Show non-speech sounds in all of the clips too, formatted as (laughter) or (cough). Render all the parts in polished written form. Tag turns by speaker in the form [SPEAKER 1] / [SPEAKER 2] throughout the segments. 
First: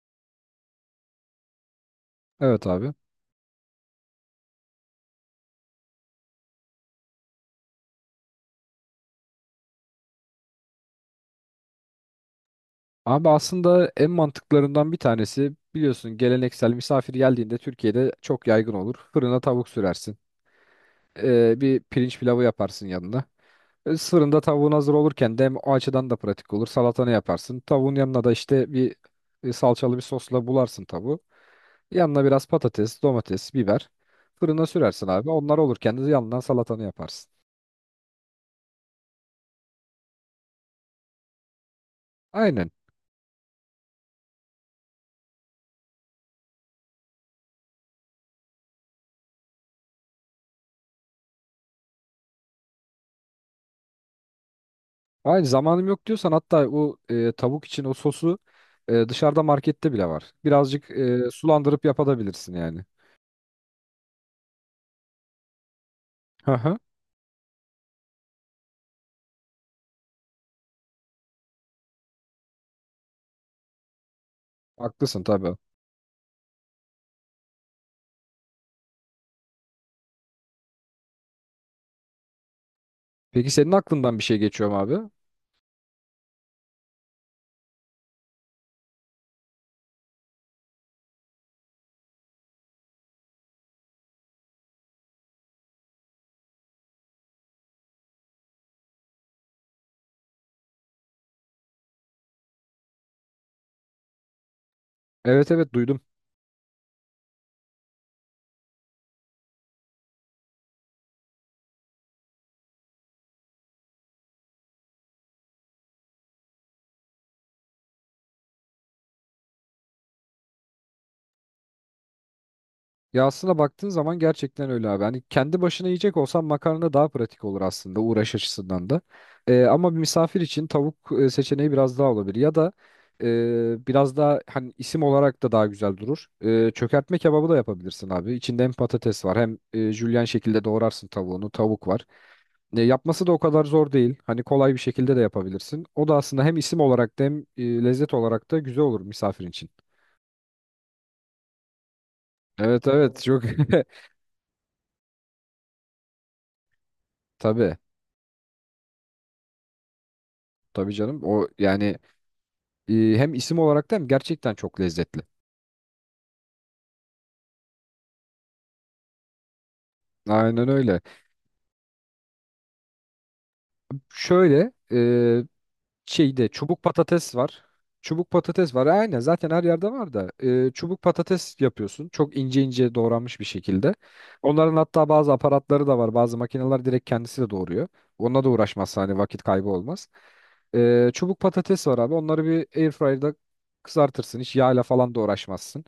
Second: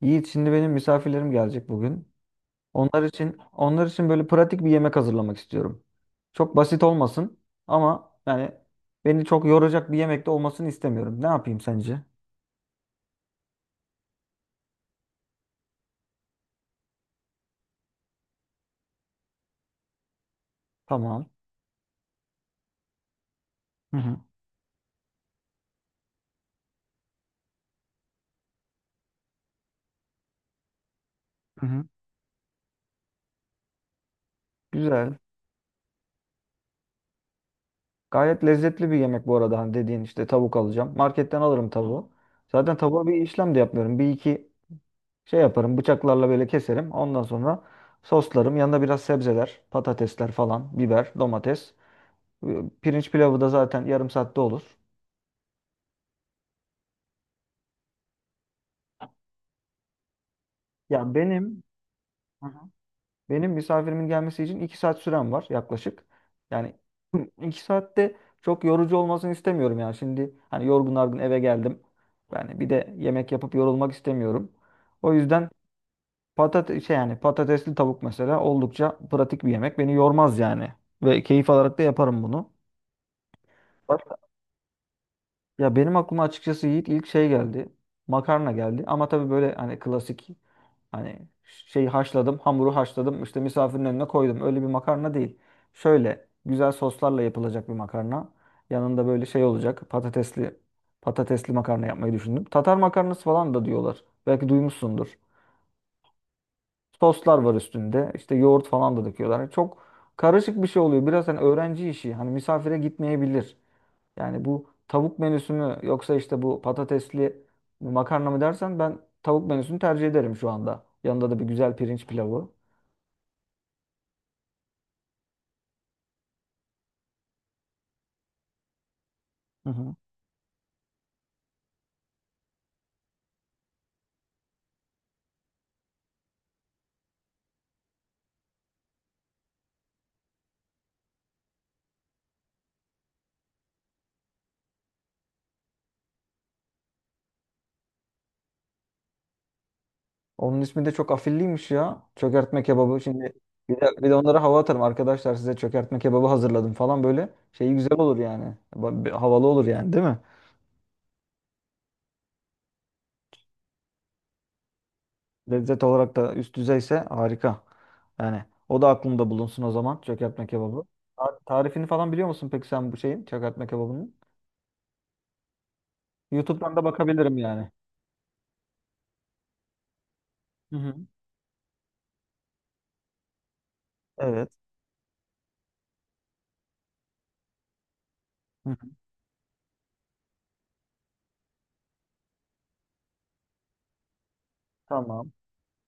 [SPEAKER 1] Yiğit, şimdi benim misafirlerim gelecek bugün.
[SPEAKER 2] Evet abi.
[SPEAKER 1] Onlar için böyle pratik bir yemek hazırlamak istiyorum. Çok basit olmasın ama yani beni çok yoracak bir yemek de olmasını istemiyorum. Ne yapayım sence?
[SPEAKER 2] Abi aslında en mantıklarından bir tanesi biliyorsun geleneksel misafir geldiğinde Türkiye'de çok yaygın olur. Fırına tavuk sürersin.
[SPEAKER 1] Tamam.
[SPEAKER 2] Bir pirinç pilavı yaparsın yanına.
[SPEAKER 1] Hı hı.
[SPEAKER 2] Fırında tavuğun hazır olurken de hem o açıdan da pratik olur. Salatanı yaparsın. Tavuğun yanına da işte bir salçalı bir sosla bularsın tavuğu.
[SPEAKER 1] Hı hı.
[SPEAKER 2] Yanına biraz patates, domates, biber. Fırına sürersin
[SPEAKER 1] Güzel.
[SPEAKER 2] abi. Onlar olurken de yanından salatanı yaparsın.
[SPEAKER 1] Gayet lezzetli bir yemek bu arada, hani dediğin işte, tavuk alacağım. Marketten alırım tavuğu.
[SPEAKER 2] Aynen.
[SPEAKER 1] Zaten tavuğa bir işlem de yapmıyorum. Bir iki şey yaparım. Bıçaklarla böyle keserim. Ondan sonra soslarım. Yanında biraz sebzeler, patatesler falan, biber, domates. E, Pirinç pilavı da zaten yarım saatte olur.
[SPEAKER 2] Hayır zamanım yok diyorsan hatta o tavuk için o sosu dışarıda markette bile var. Birazcık
[SPEAKER 1] Ya benim
[SPEAKER 2] sulandırıp
[SPEAKER 1] Hı
[SPEAKER 2] yapabilirsin
[SPEAKER 1] hı.
[SPEAKER 2] yani.
[SPEAKER 1] Benim misafirimin gelmesi için 2 saat sürem var yaklaşık.
[SPEAKER 2] Hı
[SPEAKER 1] Yani
[SPEAKER 2] hı.
[SPEAKER 1] (clears throat) 2 saatte çok yorucu olmasını istemiyorum yani. Şimdi hani yorgun argın eve geldim. Yani bir de yemek yapıp yorulmak istemiyorum. O
[SPEAKER 2] Haklısın
[SPEAKER 1] yüzden
[SPEAKER 2] tabii.
[SPEAKER 1] patates şey, yani patatesli tavuk mesela oldukça pratik bir yemek. Beni yormaz yani. Ve keyif alarak da yaparım bunu.
[SPEAKER 2] Peki senin
[SPEAKER 1] Başka?
[SPEAKER 2] aklından bir şey geçiyor mu abi?
[SPEAKER 1] Ya benim aklıma açıkçası Yiğit ilk şey geldi. Makarna geldi. Ama tabii böyle hani klasik, hani şeyi haşladım, hamuru haşladım, işte misafirin önüne koydum, öyle bir makarna değil. Şöyle güzel soslarla yapılacak bir makarna. Yanında böyle şey olacak. Patatesli makarna yapmayı düşündüm. Tatar makarnası falan da diyorlar. Belki duymuşsundur.
[SPEAKER 2] Evet, evet, duydum.
[SPEAKER 1] Soslar var üstünde. İşte yoğurt falan da döküyorlar. Hani çok karışık bir şey oluyor. Biraz hani öğrenci işi. Hani misafire gitmeyebilir. Yani bu tavuk menüsü mü, yoksa işte bu patatesli makarna mı dersen, ben tavuk menüsünü tercih ederim şu anda. Yanında da bir güzel pirinç pilavı.
[SPEAKER 2] Ya aslında baktığın zaman gerçekten öyle abi. Hani kendi başına yiyecek olsan makarna daha pratik olur aslında uğraş açısından da.
[SPEAKER 1] Hı
[SPEAKER 2] Ama
[SPEAKER 1] hı.
[SPEAKER 2] bir misafir için tavuk seçeneği biraz daha olabilir. Ya da biraz daha hani isim olarak da daha güzel durur. Çökertme kebabı da yapabilirsin abi. İçinde hem patates var hem jülyen şekilde doğrarsın tavuğunu. Tavuk var. Yapması da o kadar zor değil. Hani kolay bir şekilde de yapabilirsin. O da aslında hem isim olarak da hem lezzet olarak da güzel olur misafir için.
[SPEAKER 1] Onun ismi de çok afilliymiş ya. Çökertme
[SPEAKER 2] Evet,
[SPEAKER 1] kebabı.
[SPEAKER 2] evet,
[SPEAKER 1] Şimdi
[SPEAKER 2] çok
[SPEAKER 1] bir de onlara hava atarım. Arkadaşlar, size çökertme kebabı hazırladım falan böyle.
[SPEAKER 2] (laughs)
[SPEAKER 1] Şeyi
[SPEAKER 2] tabii.
[SPEAKER 1] güzel olur yani. Bir havalı olur yani, değil mi?
[SPEAKER 2] Tabii canım. O yani E, hem isim olarak da hem gerçekten çok lezzetli.
[SPEAKER 1] Lezzet olarak da üst düzeyse harika. Yani o da aklımda bulunsun o zaman, çökertme
[SPEAKER 2] Aynen
[SPEAKER 1] kebabı.
[SPEAKER 2] öyle.
[SPEAKER 1] Tarifini falan biliyor musun peki sen, bu şeyin, çökertme kebabının?
[SPEAKER 2] Şöyle şeyde
[SPEAKER 1] YouTube'dan
[SPEAKER 2] çubuk
[SPEAKER 1] da
[SPEAKER 2] patates
[SPEAKER 1] bakabilirim
[SPEAKER 2] var.
[SPEAKER 1] yani.
[SPEAKER 2] Çubuk patates var. Aynen zaten her yerde var da.
[SPEAKER 1] Hı hı.
[SPEAKER 2] Çubuk patates yapıyorsun. Çok ince ince doğranmış bir şekilde.
[SPEAKER 1] Evet.
[SPEAKER 2] Onların hatta bazı aparatları da var. Bazı makineler direkt kendisi de doğuruyor. Onunla da
[SPEAKER 1] Hı hı.
[SPEAKER 2] uğraşmazsa hani vakit kaybı olmaz. Çubuk patates var abi. Onları bir airfryer'da kızartırsın. Hiç yağla falan da
[SPEAKER 1] Tamam.
[SPEAKER 2] uğraşmazsın.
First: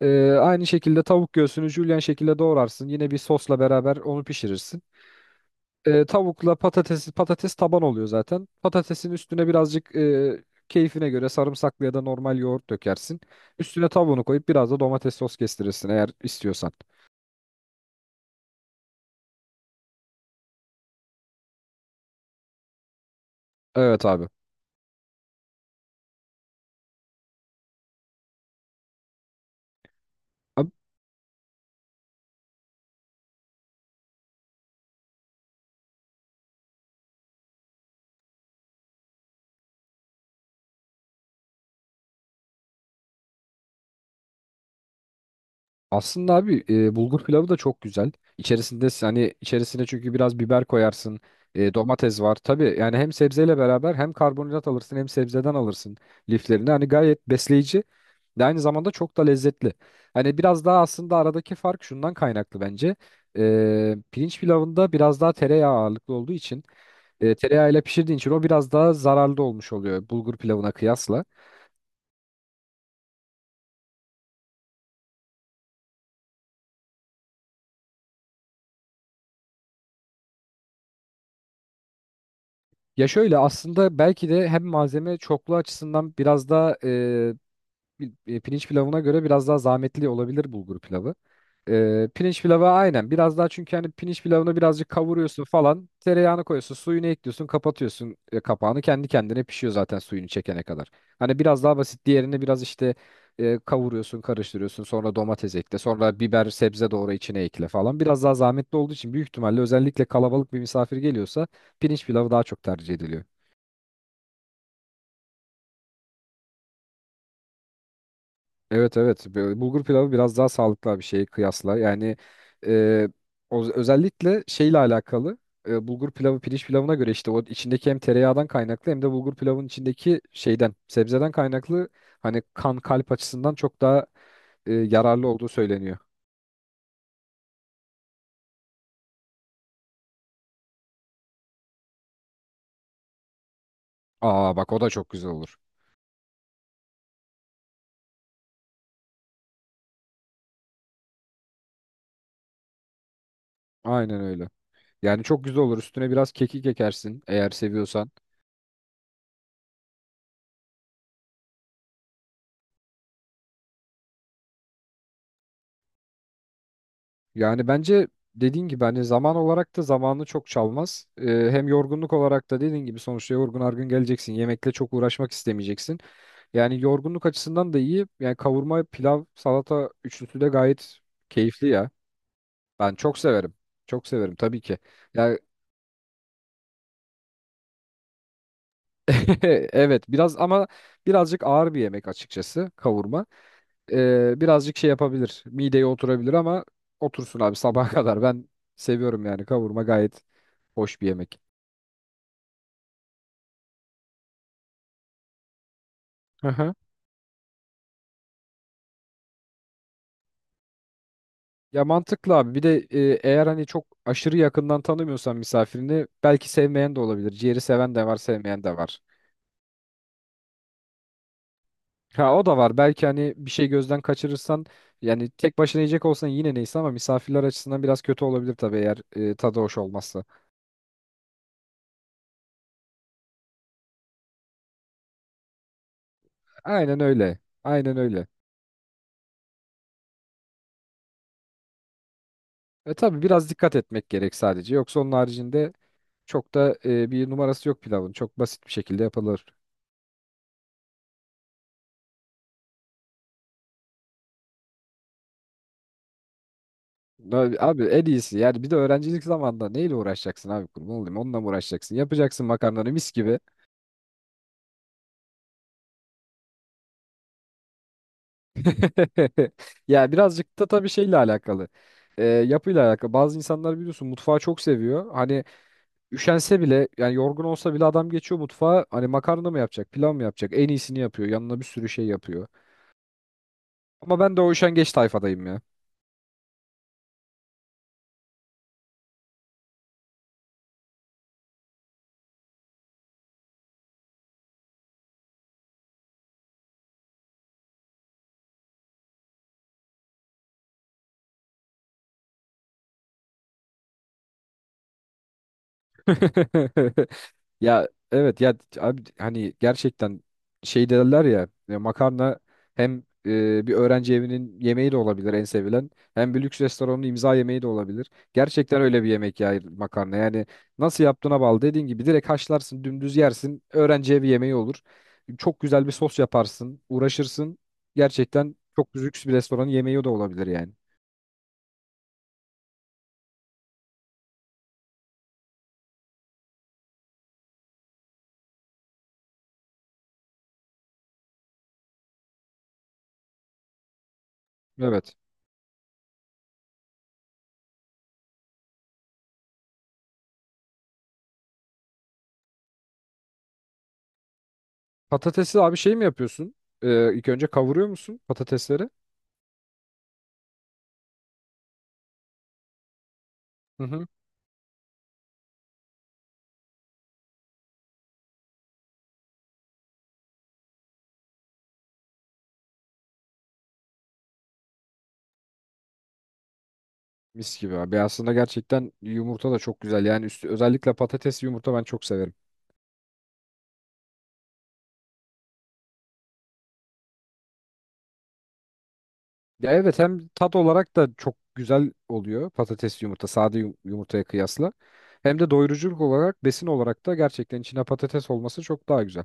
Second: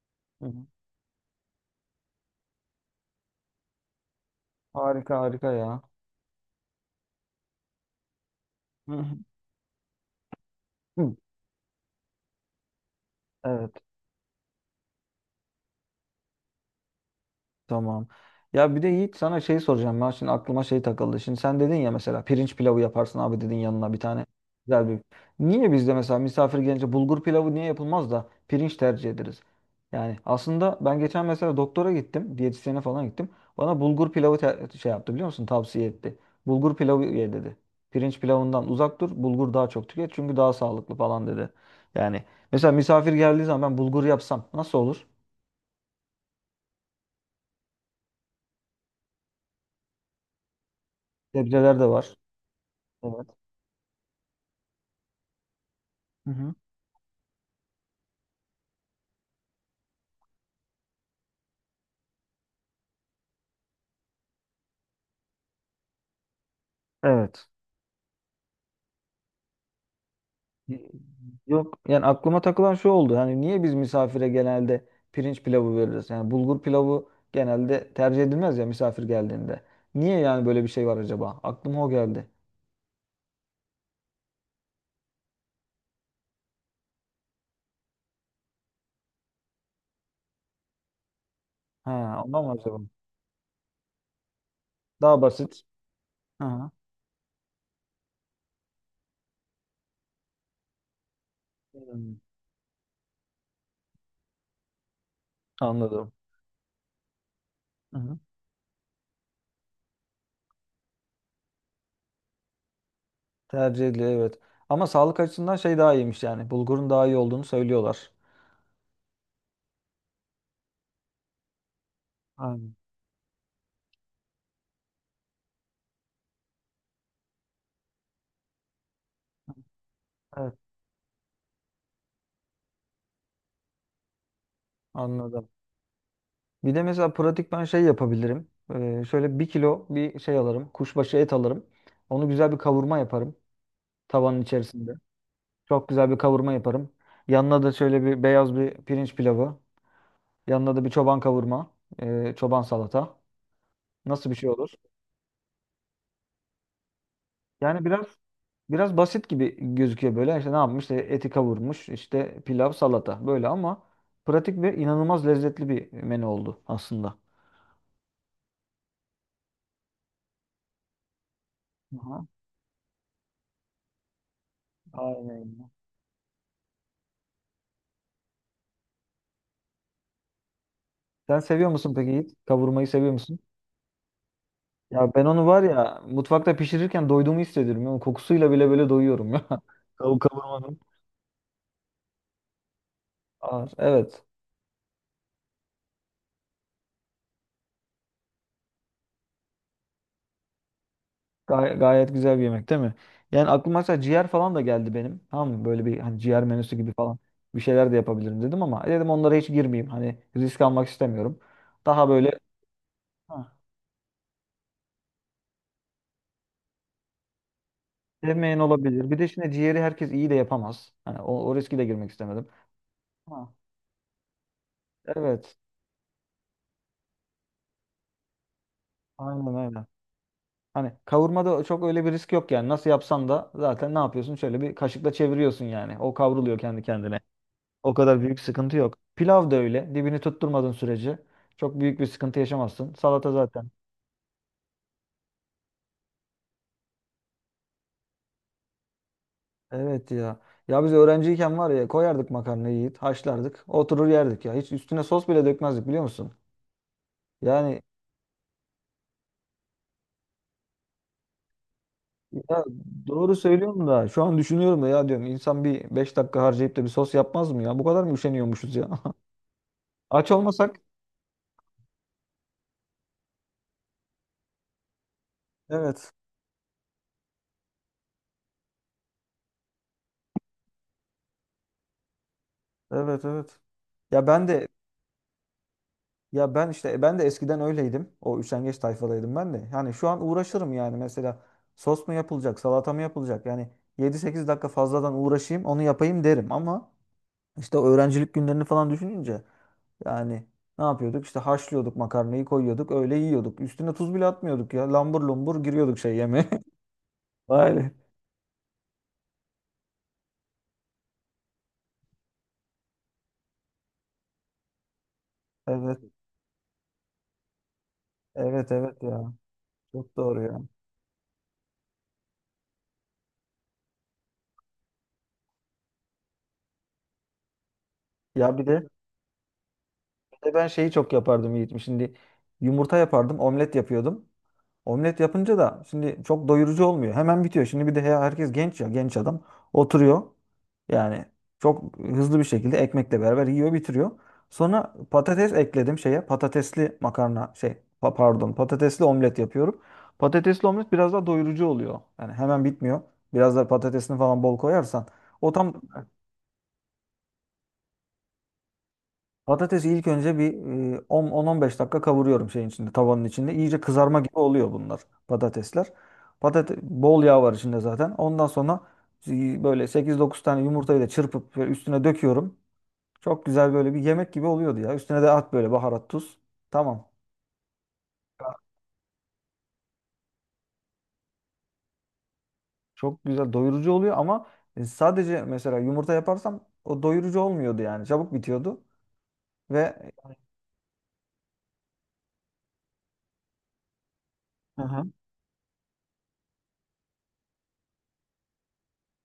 [SPEAKER 1] Hı hı.
[SPEAKER 2] Aynı şekilde tavuk göğsünü jülyen şekilde doğrarsın. Yine bir sosla beraber onu pişirirsin.
[SPEAKER 1] Harika harika ya.
[SPEAKER 2] Tavukla patates taban oluyor zaten.
[SPEAKER 1] Hı
[SPEAKER 2] Patatesin
[SPEAKER 1] hı.
[SPEAKER 2] üstüne birazcık keyfine
[SPEAKER 1] Hı.
[SPEAKER 2] göre sarımsaklı ya da normal yoğurt dökersin.
[SPEAKER 1] Evet.
[SPEAKER 2] Üstüne tavuğunu koyup biraz da domates sos kestirirsin eğer istiyorsan.
[SPEAKER 1] Tamam. Ya bir de Yiğit, sana şey soracağım. Ben, şimdi aklıma şey takıldı. Şimdi sen dedin ya mesela, pirinç pilavı yaparsın abi dedin, yanına bir
[SPEAKER 2] Evet
[SPEAKER 1] tane
[SPEAKER 2] abi.
[SPEAKER 1] güzel bir. Niye bizde mesela misafir gelince bulgur pilavı niye yapılmaz da pirinç tercih ederiz? Yani aslında ben geçen mesela doktora gittim. Diyetisyene falan gittim. Bana bulgur pilavı şey yaptı, biliyor musun? Tavsiye etti. Bulgur pilavı ye dedi. Pirinç pilavından uzak dur. Bulgur daha çok tüket çünkü daha sağlıklı falan dedi. Yani mesela misafir geldiği zaman ben bulgur yapsam nasıl olur?
[SPEAKER 2] Aslında abi bulgur pilavı da çok güzel. İçerisinde hani içerisine çünkü biraz biber koyarsın.
[SPEAKER 1] Sebzeler de var.
[SPEAKER 2] Domates var. Tabii yani hem
[SPEAKER 1] Evet.
[SPEAKER 2] sebzeyle beraber hem karbonhidrat alırsın hem sebzeden alırsın liflerini. Hani gayet besleyici ve aynı zamanda çok da lezzetli. Hani biraz daha aslında aradaki fark şundan kaynaklı bence. Pirinç pilavında biraz daha tereyağı ağırlıklı olduğu için
[SPEAKER 1] Evet.
[SPEAKER 2] tereyağıyla pişirdiğin için o biraz daha zararlı olmuş oluyor bulgur pilavına
[SPEAKER 1] Y-
[SPEAKER 2] kıyasla.
[SPEAKER 1] Yok, yani aklıma takılan şu oldu. Hani niye biz misafire genelde pirinç pilavı veririz? Yani bulgur pilavı genelde tercih edilmez ya misafir geldiğinde. Niye yani böyle bir şey var acaba? Aklıma o geldi.
[SPEAKER 2] Ya şöyle aslında belki de hem malzeme çokluğu açısından biraz daha pirinç pilavına göre biraz daha zahmetli olabilir bulgur pilavı.
[SPEAKER 1] Ha,
[SPEAKER 2] Pirinç
[SPEAKER 1] ondan mı
[SPEAKER 2] pilavı
[SPEAKER 1] acaba?
[SPEAKER 2] aynen biraz daha çünkü hani pirinç pilavını birazcık
[SPEAKER 1] Daha
[SPEAKER 2] kavuruyorsun
[SPEAKER 1] basit.
[SPEAKER 2] falan tereyağını
[SPEAKER 1] Aha.
[SPEAKER 2] koyuyorsun suyunu ekliyorsun kapatıyorsun kapağını kendi kendine pişiyor zaten suyunu çekene kadar. Hani biraz daha basit
[SPEAKER 1] Hmm.
[SPEAKER 2] diğerini biraz işte kavuruyorsun karıştırıyorsun sonra domates ekle
[SPEAKER 1] Anladım.
[SPEAKER 2] sonra biber sebze doğru içine ekle falan
[SPEAKER 1] Hı-hı.
[SPEAKER 2] biraz daha zahmetli olduğu için büyük ihtimalle özellikle kalabalık bir misafir geliyorsa pirinç pilavı daha çok tercih ediliyor.
[SPEAKER 1] Tercih ediliyor, evet. Ama sağlık açısından şey daha iyiymiş yani. Bulgurun daha iyi olduğunu söylüyorlar.
[SPEAKER 2] Evet, evet. Böyle bulgur pilavı biraz daha sağlıklı bir şeye kıyasla yani
[SPEAKER 1] Aynen.
[SPEAKER 2] e, özellikle şeyle alakalı bulgur pilavı pirinç pilavına göre işte o içindeki hem tereyağından kaynaklı hem de bulgur pilavın içindeki
[SPEAKER 1] Evet,
[SPEAKER 2] şeyden sebzeden kaynaklı hani kan kalp açısından çok daha yararlı olduğu
[SPEAKER 1] anladım.
[SPEAKER 2] söyleniyor.
[SPEAKER 1] Bir de mesela pratik ben şey yapabilirim. Şöyle bir kilo bir şey alırım. Kuşbaşı et alırım. Onu güzel bir kavurma yaparım tavanın
[SPEAKER 2] Aa bak o da
[SPEAKER 1] içerisinde.
[SPEAKER 2] çok güzel olur.
[SPEAKER 1] Çok güzel bir kavurma yaparım. Yanına da şöyle bir beyaz bir pirinç pilavı. Yanına da bir çoban kavurma, çoban salata.
[SPEAKER 2] Aynen
[SPEAKER 1] Nasıl bir
[SPEAKER 2] öyle.
[SPEAKER 1] şey olur?
[SPEAKER 2] Yani çok güzel olur üstüne biraz kekik ekersin eğer
[SPEAKER 1] Yani biraz
[SPEAKER 2] seviyorsan.
[SPEAKER 1] biraz basit gibi gözüküyor böyle. İşte ne yapmış? İşte eti kavurmuş, işte pilav, salata, böyle, ama pratik ve inanılmaz lezzetli bir menü oldu aslında.
[SPEAKER 2] Yani bence dediğin gibi hani zaman olarak da zamanını çok çalmaz. Hem yorgunluk
[SPEAKER 1] Aha,
[SPEAKER 2] olarak da dediğin gibi sonuçta yorgun argın geleceksin. Yemekle çok uğraşmak
[SPEAKER 1] aynen.
[SPEAKER 2] istemeyeceksin. Yani yorgunluk açısından da iyi. Yani kavurma, pilav, salata üçlüsü de gayet
[SPEAKER 1] Sen
[SPEAKER 2] keyifli
[SPEAKER 1] seviyor
[SPEAKER 2] ya.
[SPEAKER 1] musun peki Yiğit? Kavurmayı
[SPEAKER 2] Ben
[SPEAKER 1] seviyor
[SPEAKER 2] çok
[SPEAKER 1] musun?
[SPEAKER 2] severim. Çok severim tabii ki.
[SPEAKER 1] Ya ben
[SPEAKER 2] Ya
[SPEAKER 1] onu var ya, mutfakta pişirirken doyduğumu hissediyorum. Yani kokusuyla bile böyle doyuyorum
[SPEAKER 2] (laughs)
[SPEAKER 1] ya. (laughs)
[SPEAKER 2] evet
[SPEAKER 1] Tavuk
[SPEAKER 2] biraz ama
[SPEAKER 1] kavurmanın.
[SPEAKER 2] birazcık ağır bir yemek açıkçası kavurma.
[SPEAKER 1] Ağır. Evet.
[SPEAKER 2] Birazcık şey yapabilir. Mideye oturabilir ama otursun abi sabaha (laughs) kadar. Ben seviyorum yani kavurma gayet hoş bir yemek.
[SPEAKER 1] Gayet güzel bir yemek, değil mi? Yani aklıma mesela ciğer falan da geldi benim. Tamam mı? Böyle bir hani ciğer menüsü
[SPEAKER 2] (laughs)
[SPEAKER 1] gibi falan bir şeyler de yapabilirim dedim, ama dedim onlara hiç girmeyeyim. Hani risk almak istemiyorum.
[SPEAKER 2] Ya
[SPEAKER 1] Daha böyle,
[SPEAKER 2] mantıklı abi. Bir de eğer
[SPEAKER 1] ha,
[SPEAKER 2] hani çok aşırı yakından tanımıyorsan misafirini belki sevmeyen de olabilir. Ciğeri seven de var,
[SPEAKER 1] sevmeyen
[SPEAKER 2] sevmeyen de var.
[SPEAKER 1] olabilir. Bir de şimdi ciğeri herkes iyi de yapamaz. Hani o, o riski de girmek
[SPEAKER 2] Ha o
[SPEAKER 1] istemedim.
[SPEAKER 2] da var. Belki hani bir
[SPEAKER 1] Ha,
[SPEAKER 2] şey gözden kaçırırsan yani
[SPEAKER 1] evet.
[SPEAKER 2] tek başına yiyecek olsan yine neyse ama misafirler açısından biraz kötü olabilir tabii eğer
[SPEAKER 1] Aynen
[SPEAKER 2] tadı hoş
[SPEAKER 1] aynen.
[SPEAKER 2] olmazsa.
[SPEAKER 1] Hani kavurmada çok öyle bir risk yok yani. Nasıl yapsan da zaten, ne yapıyorsun? Şöyle bir kaşıkla çeviriyorsun yani. O kavruluyor kendi
[SPEAKER 2] Aynen
[SPEAKER 1] kendine.
[SPEAKER 2] öyle.
[SPEAKER 1] O
[SPEAKER 2] Aynen
[SPEAKER 1] kadar
[SPEAKER 2] öyle.
[SPEAKER 1] büyük sıkıntı yok. Pilav da öyle. Dibini tutturmadığın sürece çok büyük bir sıkıntı
[SPEAKER 2] E
[SPEAKER 1] yaşamazsın.
[SPEAKER 2] tabii
[SPEAKER 1] Salata
[SPEAKER 2] biraz
[SPEAKER 1] zaten.
[SPEAKER 2] dikkat etmek gerek sadece. Yoksa onun haricinde çok da bir numarası yok pilavın. Çok basit bir şekilde yapılır.
[SPEAKER 1] Evet ya. Ya biz öğrenciyken var ya, koyardık makarnayı yiyip haşlardık. Oturur yerdik ya. Hiç üstüne sos bile dökmezdik, biliyor musun?
[SPEAKER 2] Abi,
[SPEAKER 1] Yani
[SPEAKER 2] abi en iyisi yani bir de öğrencilik zamanında neyle uğraşacaksın abi, kurban olayım, onunla mı uğraşacaksın, yapacaksın
[SPEAKER 1] ya,
[SPEAKER 2] makarnanı mis
[SPEAKER 1] doğru
[SPEAKER 2] gibi.
[SPEAKER 1] söylüyorum da, şu an düşünüyorum da, ya diyorum insan bir 5 dakika harcayıp da bir sos yapmaz mı ya? Bu kadar mı üşeniyormuşuz ya? (laughs)
[SPEAKER 2] (laughs) Ya
[SPEAKER 1] Aç
[SPEAKER 2] birazcık da
[SPEAKER 1] olmasak.
[SPEAKER 2] tabii şeyle alakalı. Yapıyla alakalı bazı insanlar biliyorsun mutfağı çok seviyor, hani
[SPEAKER 1] Evet.
[SPEAKER 2] üşense bile yani yorgun olsa bile adam geçiyor mutfağa, hani makarna mı yapacak pilav mı yapacak en iyisini yapıyor yanına bir sürü şey yapıyor,
[SPEAKER 1] Evet evet.
[SPEAKER 2] ama
[SPEAKER 1] Ya
[SPEAKER 2] ben de
[SPEAKER 1] ben
[SPEAKER 2] o
[SPEAKER 1] de
[SPEAKER 2] üşengeç tayfadayım ya.
[SPEAKER 1] Ben de eskiden öyleydim. O üşengeç tayfadaydım ben de. Yani şu an uğraşırım yani, mesela sos mu yapılacak, salata mı yapılacak? Yani 7-8 dakika fazladan uğraşayım, onu yapayım derim, ama işte o öğrencilik günlerini falan düşününce, yani ne yapıyorduk? İşte haşlıyorduk makarnayı, koyuyorduk, öyle yiyorduk. Üstüne tuz bile atmıyorduk ya. Lambur lumbur giriyorduk şey yeme.
[SPEAKER 2] (laughs)
[SPEAKER 1] (laughs) Vay
[SPEAKER 2] Ya
[SPEAKER 1] be.
[SPEAKER 2] evet ya abi hani gerçekten şey derler ya, makarna hem bir öğrenci evinin yemeği de olabilir en sevilen,
[SPEAKER 1] Evet.
[SPEAKER 2] hem bir lüks restoranın imza yemeği de olabilir.
[SPEAKER 1] Evet
[SPEAKER 2] Gerçekten öyle
[SPEAKER 1] evet
[SPEAKER 2] bir
[SPEAKER 1] ya.
[SPEAKER 2] yemek ya makarna
[SPEAKER 1] Çok doğru
[SPEAKER 2] yani,
[SPEAKER 1] ya.
[SPEAKER 2] nasıl yaptığına bağlı. Dediğin gibi direkt haşlarsın dümdüz yersin öğrenci evi yemeği olur. Çok güzel bir sos yaparsın, uğraşırsın, gerçekten
[SPEAKER 1] Ya bir de
[SPEAKER 2] çok lüks bir restoranın yemeği de olabilir
[SPEAKER 1] Ve ben
[SPEAKER 2] yani.
[SPEAKER 1] şeyi çok yapardım Yiğit'im. Şimdi yumurta yapardım, omlet yapıyordum. Omlet yapınca da şimdi çok doyurucu olmuyor. Hemen bitiyor. Şimdi bir de herkes genç ya, genç adam. Oturuyor. Yani çok hızlı bir şekilde ekmekle beraber yiyor, bitiriyor. Sonra
[SPEAKER 2] Evet.
[SPEAKER 1] patates ekledim şeye. Patatesli makarna şey, pardon, patatesli omlet yapıyorum. Patatesli omlet biraz daha doyurucu oluyor. Yani hemen bitmiyor. Biraz da patatesini falan bol koyarsan o
[SPEAKER 2] Patatesi
[SPEAKER 1] tam.
[SPEAKER 2] abi şey mi yapıyorsun, ilk önce kavuruyor musun patatesleri?
[SPEAKER 1] Patatesi ilk önce bir 10 10-15 dakika kavuruyorum şeyin içinde, tavanın içinde. İyice
[SPEAKER 2] Hı hı.
[SPEAKER 1] kızarma gibi oluyor bunlar, patatesler. Patate bol yağ var içinde zaten. Ondan sonra böyle 8-9 tane yumurtayı da çırpıp böyle üstüne döküyorum. Çok güzel böyle bir yemek gibi oluyordu ya. Üstüne de at böyle baharat, tuz. Tamam.
[SPEAKER 2] Mis gibi abi. Aslında
[SPEAKER 1] Ya,
[SPEAKER 2] gerçekten yumurta da çok güzel. Yani üstü, özellikle patatesli yumurta ben çok severim.
[SPEAKER 1] çok güzel doyurucu oluyor, ama sadece mesela yumurta yaparsam o doyurucu olmuyordu yani. Çabuk bitiyordu
[SPEAKER 2] Ya evet
[SPEAKER 1] ve
[SPEAKER 2] hem tat olarak da çok güzel oluyor patatesli yumurta sade yumurtaya kıyasla.
[SPEAKER 1] Hı hı.
[SPEAKER 2] Hem de doyuruculuk olarak besin olarak da gerçekten içine patates olması çok daha güzel.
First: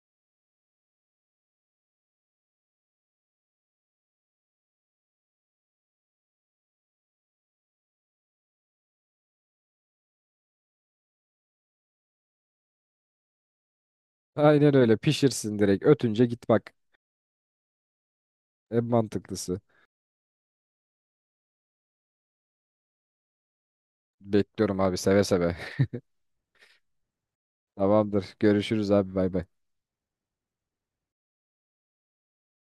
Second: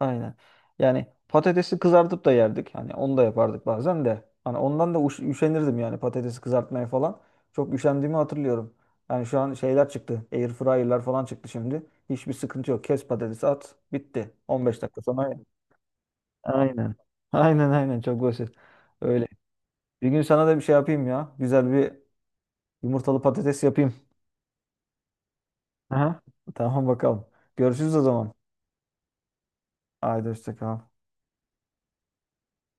[SPEAKER 1] Aynen. Yani patatesi kızartıp da yerdik. Hani onu da yapardık bazen de. Hani ondan da üşenirdim yani patatesi kızartmaya falan. Çok üşendiğimi hatırlıyorum. Yani şu an şeyler çıktı. Air fryer'lar falan çıktı şimdi. Hiçbir sıkıntı yok. Kes patatesi at. Bitti. On
[SPEAKER 2] Aynen
[SPEAKER 1] beş
[SPEAKER 2] öyle,
[SPEAKER 1] dakika sonra.
[SPEAKER 2] pişirsin direkt, ötünce git bak.
[SPEAKER 1] Aynen. (laughs) Aynen aynen, çok basit.
[SPEAKER 2] En
[SPEAKER 1] Öyle.
[SPEAKER 2] mantıklısı.
[SPEAKER 1] Bir gün sana da bir şey yapayım ya. Güzel bir yumurtalı patates yapayım.
[SPEAKER 2] Bekliyorum abi seve seve.
[SPEAKER 1] Aha. Tamam bakalım.
[SPEAKER 2] (laughs)
[SPEAKER 1] Görüşürüz o zaman.
[SPEAKER 2] Tamamdır. Görüşürüz abi, bay bay.
[SPEAKER 1] Haydi hoşça kal.